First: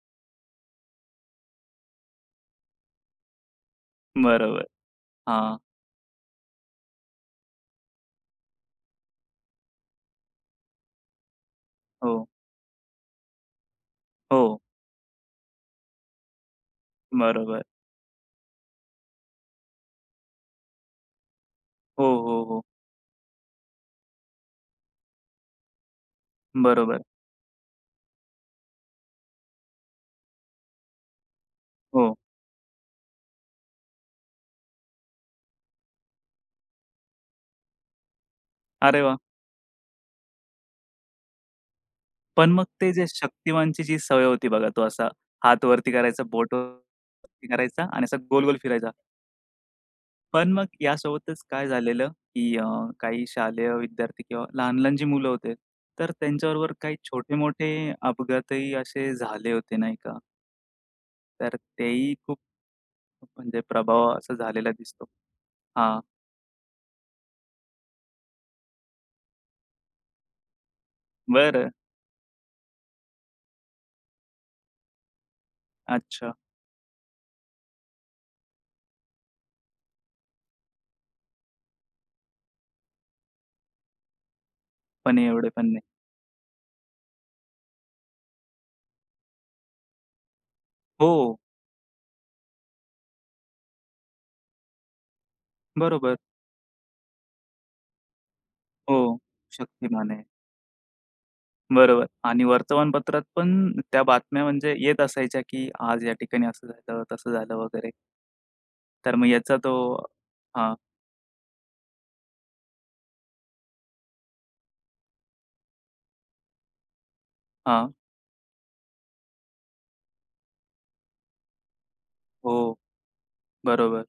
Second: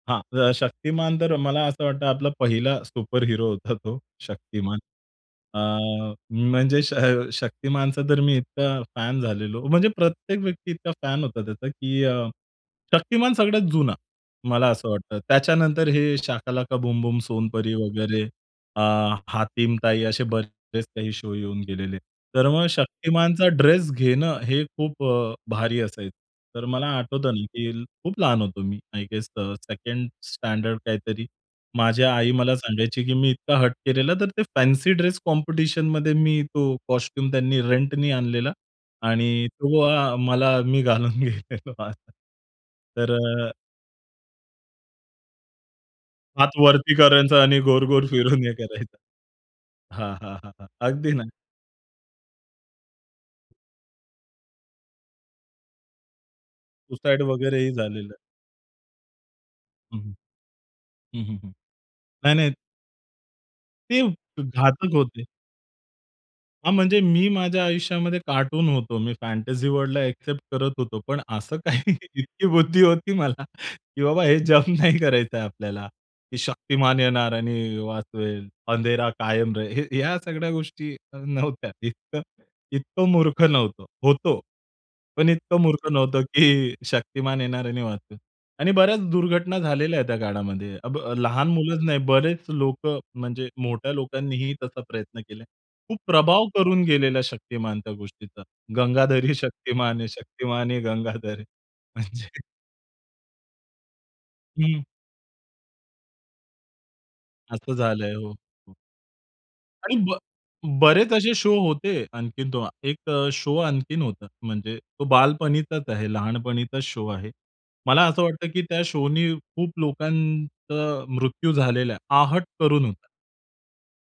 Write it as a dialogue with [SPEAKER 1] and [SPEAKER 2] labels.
[SPEAKER 1] हा अ, शक्तिमान तर मला असं वाटतं आपला पहिला सुपरहिरो होता तो
[SPEAKER 2] बरोबर.
[SPEAKER 1] शक्तिमान.
[SPEAKER 2] हां.
[SPEAKER 1] अ, म्हणजे श शक्तिमानचा तर मी इतका फॅन झालेलो. म्हणजे प्रत्येक व्यक्ती इतका फॅन होता त्याचा, की
[SPEAKER 2] हो.
[SPEAKER 1] अ, शक्तिमान सगळ्यात जुना,
[SPEAKER 2] हो.
[SPEAKER 1] मला असं वाटतं. त्याच्यानंतर हे शाकालाका बूम-बूम,
[SPEAKER 2] बरोबर.
[SPEAKER 1] सोनपरी वगैरे, अ, हातीम ताई असे बरेच काही शो येऊन गेलेले आहेत.
[SPEAKER 2] हो, हो,
[SPEAKER 1] तर
[SPEAKER 2] हो.
[SPEAKER 1] मग शक्तिमानचा ड्रेस घेणं हे खूप अ, भारी असायचं. तर मला
[SPEAKER 2] बरोबर.
[SPEAKER 1] आठवतं ना, की खूप लहान होतो मी. आय गेस सेकंड स्टँडर्ड काहीतरी माझी
[SPEAKER 2] हो.
[SPEAKER 1] आई मला सांगायची, की मी इतका हट्ट केलेला. तर ते फॅन्सी ड्रेस कॉम्पिटिशनमध्ये मी तो कॉस्ट्यूम त्यांनी रेंटनी आणलेला
[SPEAKER 2] अरे वाह!
[SPEAKER 1] आणि तो अ, मला मी घालून गेलेलो.
[SPEAKER 2] पण मग ते जे
[SPEAKER 1] तर अ
[SPEAKER 2] शक्तिमानचीजी सवय होती बघा तो असा हात वरती करायचा,
[SPEAKER 1] हात
[SPEAKER 2] बोट
[SPEAKER 1] वरती करायचा
[SPEAKER 2] वरती
[SPEAKER 1] आणि
[SPEAKER 2] करायचा आणि
[SPEAKER 1] गोल-गोल
[SPEAKER 2] असा
[SPEAKER 1] फिरून हे
[SPEAKER 2] गोल-गोल फिरायचा
[SPEAKER 1] करायचा. हां, हां,
[SPEAKER 2] पण मग
[SPEAKER 1] हां. अगदी ना.
[SPEAKER 2] यासोबतच काय झालेलं की अ, काही शालेय विद्यार्थी किंवा लहान-लहान जी मुलं होते तर त्यांच्याबरोबर काही
[SPEAKER 1] सुसाइड
[SPEAKER 2] छोटे-मोठे
[SPEAKER 1] वगैरेही झालेलं.
[SPEAKER 2] अपघातही असे झाले होते, नाही
[SPEAKER 1] हं, हं.
[SPEAKER 2] का?
[SPEAKER 1] हं, हं, हं.
[SPEAKER 2] तर तेही
[SPEAKER 1] नाही,
[SPEAKER 2] खूप
[SPEAKER 1] नाही
[SPEAKER 2] म्हणजे
[SPEAKER 1] ते
[SPEAKER 2] प्रभाव असा
[SPEAKER 1] ब
[SPEAKER 2] झालेला
[SPEAKER 1] घातक
[SPEAKER 2] दिसतो.
[SPEAKER 1] होते.
[SPEAKER 2] हां.
[SPEAKER 1] हां, म्हणजे मी माझ्या आयुष्यामध्ये कार्टून होतो. मी फॅन्टसी वर्ल्डला ॲक्सेप्ट करत होतो पण असं
[SPEAKER 2] बरं.
[SPEAKER 1] काही इतकी बुद्धी होती मला की बाबा हे जम्प नाही करायचंय आपल्याला.
[SPEAKER 2] अच्छा.
[SPEAKER 1] की शक्तिमान येणार आणि वाचवेल. अंधेरा कायम रहे हे या सगळ्या गोष्टी नव्हत्या. इतकं इतकं मूर्ख नव्हतो. होतो
[SPEAKER 2] पण
[SPEAKER 1] पण
[SPEAKER 2] एवढे
[SPEAKER 1] इतकं
[SPEAKER 2] पण नाही.
[SPEAKER 1] मूर्ख नव्हतो, की शक्तिमान येणार आणि वाचवेल आणि बऱ्याच दुर्घटना झालेल्या आहेत त्या काळामध्ये. अब
[SPEAKER 2] हो.
[SPEAKER 1] लहान मुलंच नाही बरेच लोकं म्हणजे मोठ्या लोकांनीही तसा प्रयत्न केला आहे. खूप
[SPEAKER 2] बरोबर.
[SPEAKER 1] प्रभाव करून गेलेला शक्तिमान त्या गोष्टीचा.
[SPEAKER 2] हो.
[SPEAKER 1] गंगाधर ही शक्तिमान है,
[SPEAKER 2] शक्तिमान आहे.
[SPEAKER 1] शक्तिमान ही गंगाधर है.
[SPEAKER 2] बरोबर
[SPEAKER 1] म्हणजे.
[SPEAKER 2] आणि वर्तमानपत्रात पण त्या बातम्या म्हणजे
[SPEAKER 1] हं.
[SPEAKER 2] येत असायच्या, की आज या ठिकाणी असं झालं, तसं झालं
[SPEAKER 1] असं
[SPEAKER 2] वगैरे.
[SPEAKER 1] झालंय. हो. हो.
[SPEAKER 2] तर मग याचा तो
[SPEAKER 1] आणि ब
[SPEAKER 2] हां.
[SPEAKER 1] बरेच असे शो होते आणखीन तो. एक शो आणखीन होता. म्हणजे तो बालपणीचाच आहे. लहानपणीचाच शो आहे.
[SPEAKER 2] हां.
[SPEAKER 1] मला असं वाटतं, की त्या शो नी खूप लोकांचा मृत्यू झालेला आहे. आहट
[SPEAKER 2] हो.
[SPEAKER 1] करून होता.
[SPEAKER 2] बरोबर.